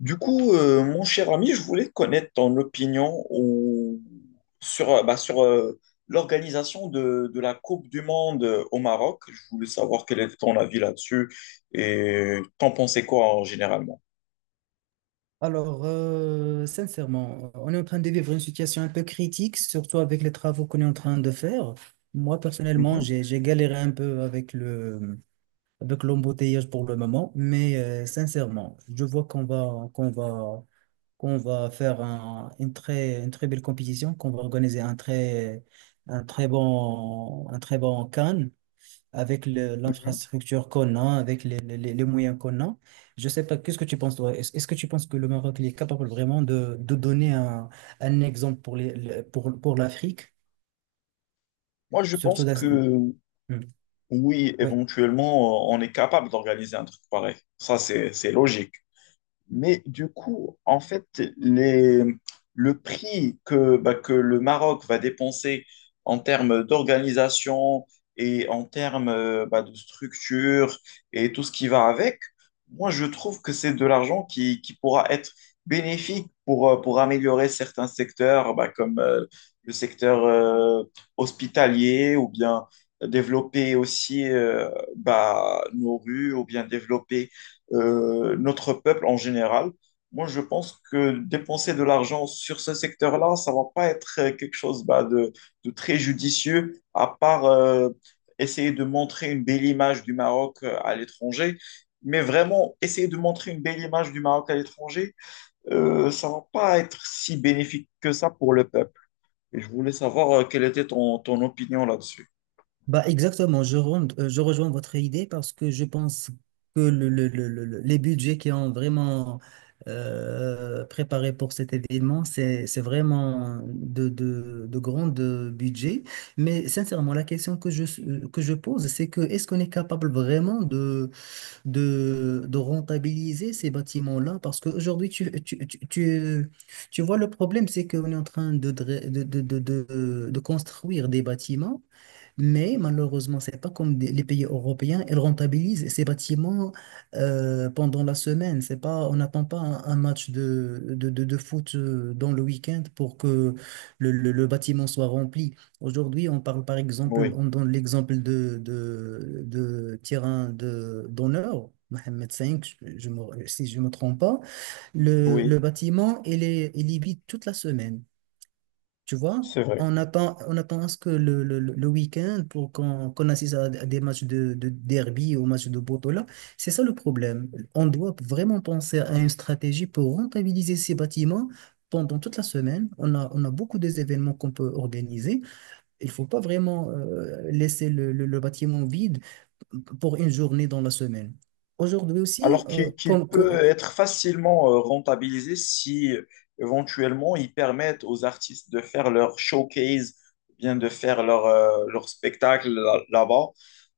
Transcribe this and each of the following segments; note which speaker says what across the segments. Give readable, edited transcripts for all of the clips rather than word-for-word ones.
Speaker 1: Du coup, mon cher ami, je voulais connaître ton opinion sur l'organisation de la Coupe du Monde au Maroc. Je voulais savoir quel est ton avis là-dessus et t'en pensais quoi généralement?
Speaker 2: Alors, sincèrement, on est en train de vivre une situation un peu critique, surtout avec les travaux qu'on est en train de faire. Moi, personnellement,
Speaker 1: Mhm,
Speaker 2: j'ai galéré un peu avec l'embouteillage pour le moment, mais sincèrement, je vois qu'on va faire une très belle compétition, qu'on va organiser un très bon Cannes avec
Speaker 1: mhm.
Speaker 2: l'infrastructure qu'on a, avec les moyens qu'on a. Je sais pas, qu'est-ce que tu penses, toi? Est-ce que tu penses que le Maroc il est capable vraiment de donner un exemple pour les, le- pour l'Afrique,
Speaker 1: Moi, je pense
Speaker 2: surtout dans.
Speaker 1: que
Speaker 2: Hmm.
Speaker 1: oui,
Speaker 2: Oui.
Speaker 1: éventuellement, on est capable d'organiser un truc pareil. Ça, c'est logique. Mais du coup, en fait, les, le prix que, bah, que le Maroc va dépenser en termes d'organisation et en termes de structure et tout ce qui va avec, moi, je trouve que c'est de l'argent qui pourra être bénéfique pour améliorer certains secteurs, bah, comme le secteur hospitalier ou bien développer aussi nos rues ou bien développer notre peuple en général. Moi, je pense que dépenser de l'argent sur ce secteur-là, ça va pas être quelque chose de très judicieux, à part essayer de montrer une belle image du Maroc à l'étranger. Mais vraiment, essayer de montrer une belle image du Maroc à l'étranger, ça va pas être si bénéfique que ça pour le peuple. Et je voulais savoir quelle était ton opinion là-dessus.
Speaker 2: Bah exactement, je rejoins votre idée parce que je pense que les budgets qui ont vraiment préparé pour cet événement, c'est vraiment de grands budgets. Mais sincèrement, la question que je pose, c'est que est-ce qu'on est capable vraiment de rentabiliser ces bâtiments-là? Parce qu'aujourd'hui, tu vois, le problème, c'est qu'on est en train de, dra- de construire des bâtiments. Mais malheureusement, c'est pas comme les pays européens, ils rentabilisent ces bâtiments pendant la semaine. C'est pas, on n'attend pas un match de foot dans le week-end pour que le bâtiment soit rempli. Aujourd'hui, on parle par exemple,
Speaker 1: Oui,
Speaker 2: on donne l'exemple de terrain d'honneur. Mohamed V, si je ne me trompe pas, le
Speaker 1: oui,
Speaker 2: bâtiment, il est vide toute la semaine. Tu vois,
Speaker 1: c'est vrai.
Speaker 2: on attend à ce que le week-end pour qu'on assiste à des matchs de derby ou matchs de Botola. C'est ça le problème. On doit vraiment penser à une stratégie pour rentabiliser ces bâtiments pendant toute la semaine. On a beaucoup des événements qu'on peut organiser. Il faut pas vraiment laisser le bâtiment vide pour une journée dans la semaine. Aujourd'hui aussi,
Speaker 1: Alors qu'il
Speaker 2: comme,
Speaker 1: peut
Speaker 2: co-.
Speaker 1: être facilement rentabilisé si éventuellement ils permettent aux artistes de faire leur showcase, bien de faire leur, leur spectacle là-bas,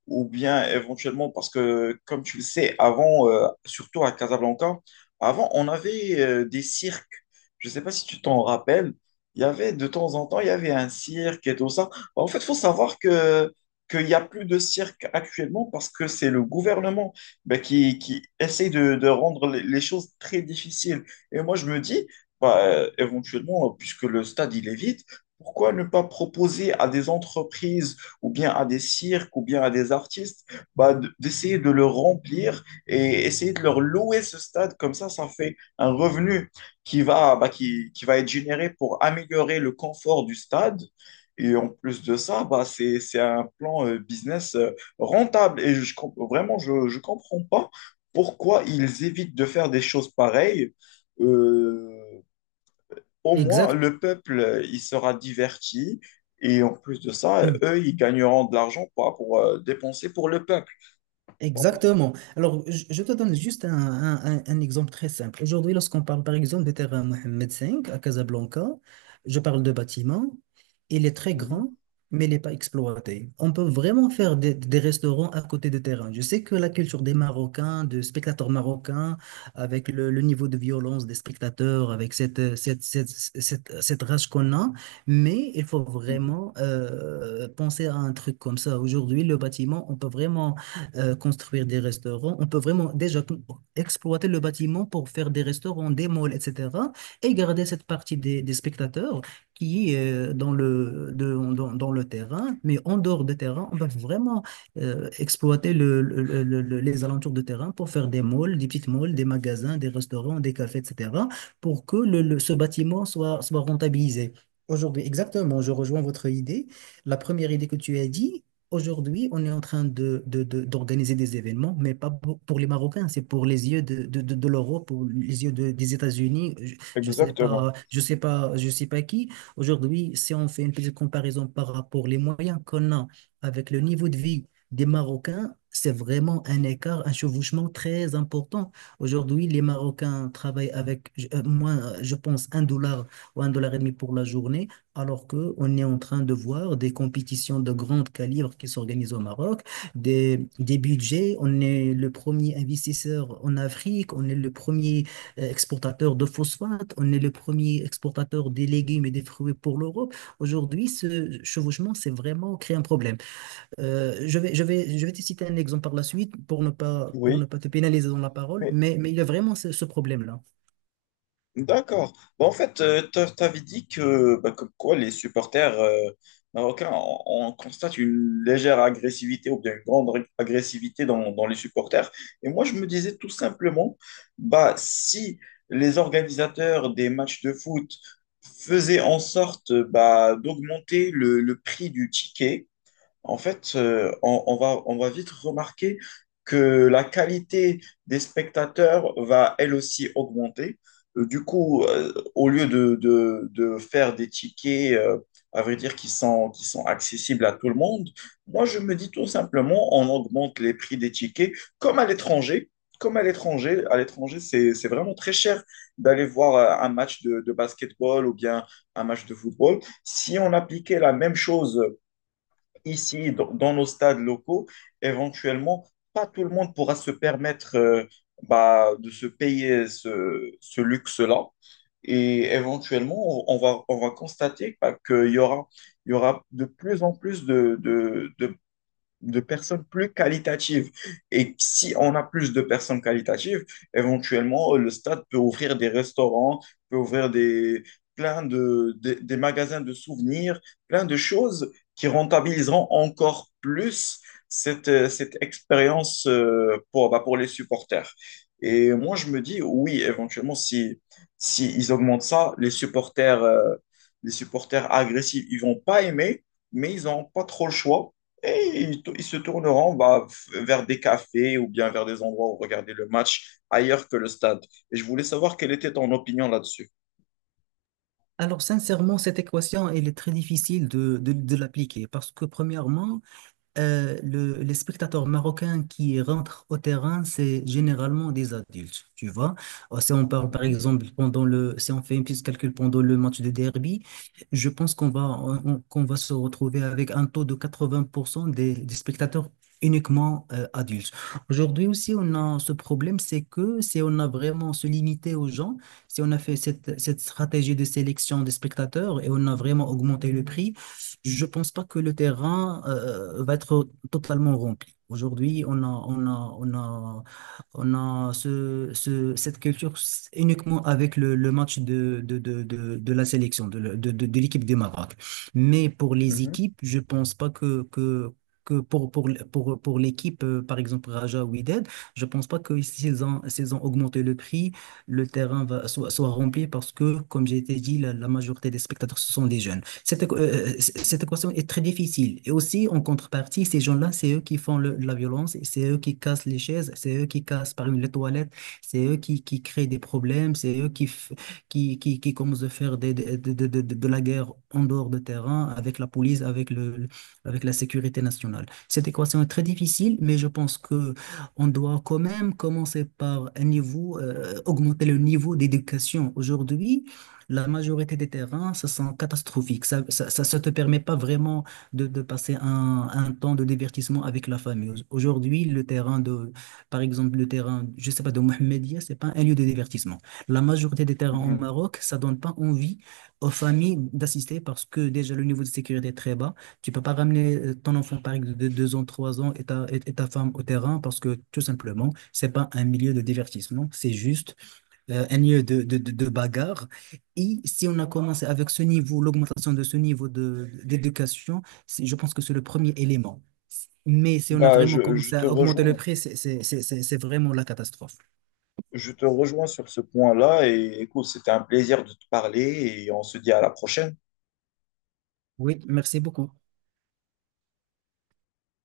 Speaker 1: ou bien éventuellement, parce que comme tu le sais, avant, surtout à Casablanca, avant on avait des cirques. Je ne sais pas si tu t'en rappelles, il y avait de temps en temps, il y avait un cirque et tout ça. En fait, il faut savoir que qu'il n'y a plus de cirque actuellement parce que c'est le gouvernement bah, qui essaye de rendre les choses très difficiles. Et moi, je me dis, éventuellement, puisque le stade, il est vide, pourquoi ne pas proposer à des entreprises ou bien à des cirques ou bien à des artistes bah, d'essayer de le remplir et essayer de leur louer ce stade? Comme ça fait un revenu qui va, bah, qui va être généré pour améliorer le confort du stade. Et en plus de ça, bah, c'est un plan business rentable. Et vraiment, je ne comprends pas pourquoi ils évitent de faire des choses pareilles. Euh, Au moins,
Speaker 2: Exact.
Speaker 1: le peuple, il sera diverti. Et en plus de ça,
Speaker 2: Hmm.
Speaker 1: eux, ils gagneront de l'argent pas pour dépenser pour le peuple. T'en penses-
Speaker 2: Exactement. Alors, je te donne juste un exemple très simple. Aujourd'hui, lorsqu'on parle par exemple de terrain Mohamed V à Casablanca, je parle de bâtiment. Il est très
Speaker 1: Mhm,
Speaker 2: grand, mais il n'est pas exploité. On peut vraiment faire des restaurants à côté de terrain. Je sais que la culture des Marocains, de spectateurs marocains, avec le niveau de violence des spectateurs, avec cette rage qu'on a, mais il faut
Speaker 1: mhm.
Speaker 2: vraiment penser à un truc comme ça. Aujourd'hui, le bâtiment, on peut vraiment construire des restaurants. On peut vraiment déjà exploiter le bâtiment pour faire des restaurants, des malls, etc. Et garder cette partie des spectateurs qui est dans le terrain. Mais en dehors du terrain, on peut vraiment exploiter les alentours de terrain pour faire des malls, des petites malls, des magasins, des restaurants, des cafés, etc. pour que ce bâtiment soit rentabilisé. Aujourd'hui, exactement, je rejoins votre idée. La première idée que tu as dit. Aujourd'hui, on est en train d'organiser des événements, mais pas pour les Marocains, c'est pour les yeux de l'Europe ou les yeux des États-Unis. Je sais
Speaker 1: Exactement.
Speaker 2: pas, je sais pas, je sais pas qui. Aujourd'hui, si on fait une petite comparaison par rapport les moyens qu'on a avec le niveau de vie des Marocains, c'est vraiment un écart, un chevauchement très important. Aujourd'hui, les Marocains travaillent avec moins, je pense, un dollar ou un dollar et demi pour la journée. Alors que on est en train de voir des compétitions de grand calibre qui s'organisent au Maroc, des budgets. On est le premier investisseur en Afrique, on est le premier exportateur de phosphate, on est le premier exportateur des légumes et des fruits pour l'Europe. Aujourd'hui, ce chevauchement, c'est vraiment créé un problème. Je je vais te citer un exemple par la suite pour ne
Speaker 1: Oui,
Speaker 2: pas te pénaliser dans la parole,
Speaker 1: mais
Speaker 2: mais il y a vraiment ce problème-là.
Speaker 1: d'accord. Bah, en fait, t'avais dit que, bah, comme quoi les supporters marocains, on constate une légère agressivité ou bien une agressivité dans les supporters. Et moi, je me disais tout simplement, bah, si les organisateurs des matchs de foot faisaient en sorte d'augmenter le prix du ticket, en fait, on va vite remarquer que la qualité des spectateurs va elle aussi augmenter. Du coup, au lieu de, de faire des tickets, à vrai dire, qui sont accessibles à tout le monde, moi, je me dis tout simplement, on augmente les prix des tickets comme à l'étranger. À l'étranger, c'est vraiment très cher d'aller voir un match de basketball ou bien un match de football. Si on appliquait la même chose ici, dans nos stades locaux, éventuellement, pas tout le monde pourra se permettre de se payer ce luxe-là. Et éventuellement, on va constater bah, il y aura de plus en plus de personnes plus qualitatives. Et si on a plus de personnes qualitatives, éventuellement, le stade peut ouvrir des restaurants, peut ouvrir des, plein de, des magasins de souvenirs, plein de choses qui rentabiliseront encore plus cette, cette expérience pour les supporters. Et moi, je me dis, oui, éventuellement, si, si ils augmentent ça, les supporters agressifs, ils vont pas aimer, mais ils n'ont pas trop le choix et ils se tourneront vers des cafés ou bien vers des endroits où regarder le match ailleurs que le stade. Et je voulais savoir quelle était ton opinion là-dessus.
Speaker 2: Alors, sincèrement, cette équation, elle est très difficile de l'appliquer parce que, premièrement, les spectateurs marocains qui rentrent au terrain, c'est généralement des adultes, tu vois. Si on parle par
Speaker 1: Mhm,
Speaker 2: exemple si on fait un petit calcul pendant le match de derby, je pense qu'on va se retrouver avec un taux de 80% des spectateurs uniquement adultes. Aujourd'hui aussi, on a ce problème, c'est que si on a vraiment se limité aux gens, si on a fait cette stratégie de sélection des spectateurs et on a vraiment augmenté le prix, je pense pas que le terrain va être totalement rempli. Aujourd'hui, on a cette culture uniquement avec le match de la sélection, de l'équipe du Maroc. Mais pour les
Speaker 1: mhm,
Speaker 2: équipes, je pense pas que, que pour l'équipe, par exemple Raja ou Wydad, je pense pas que s'ils ont augmenté le prix, le terrain soit rempli parce que, comme j'ai été dit, la majorité des spectateurs, ce sont des jeunes. Cette équation est très difficile. Et aussi, en contrepartie, ces gens-là, c'est eux qui font la violence, c'est eux qui cassent les chaises, c'est eux qui cassent par exemple les toilettes, c'est eux qui créent des problèmes, c'est eux qui, f- qui commencent à faire de la guerre en dehors de terrain avec la police, avec avec la sécurité nationale. Cette équation est très difficile, mais je pense que on doit quand même commencer par un niveau, augmenter le niveau d'éducation. Aujourd'hui, la majorité des terrains, ça sent catastrophique. Ça te permet pas vraiment de passer un temps de divertissement avec la famille. Aujourd'hui, par exemple, le terrain, je sais pas, de Mohamedia, c'est pas un lieu de divertissement. La majorité des terrains au
Speaker 1: mhm.
Speaker 2: Maroc, ça donne pas envie aux familles d'assister parce que déjà le niveau de sécurité est très bas. Tu peux pas ramener ton enfant, par exemple, de deux ans, trois ans et ta femme au terrain parce que tout simplement, c'est pas un milieu de divertissement. C'est juste un lieu de bagarre. Et si on a commencé avec ce niveau, l'augmentation de ce niveau d'éducation, je pense que c'est le premier élément. Mais si on a
Speaker 1: Bah,
Speaker 2: vraiment
Speaker 1: je, je
Speaker 2: commencé
Speaker 1: te
Speaker 2: à augmenter le
Speaker 1: rejoins.
Speaker 2: prix, c'est vraiment la catastrophe.
Speaker 1: Je te rejoins sur ce point-là. Et écoute, c'était un plaisir de te parler et on se dit à la prochaine.
Speaker 2: Oui, merci beaucoup.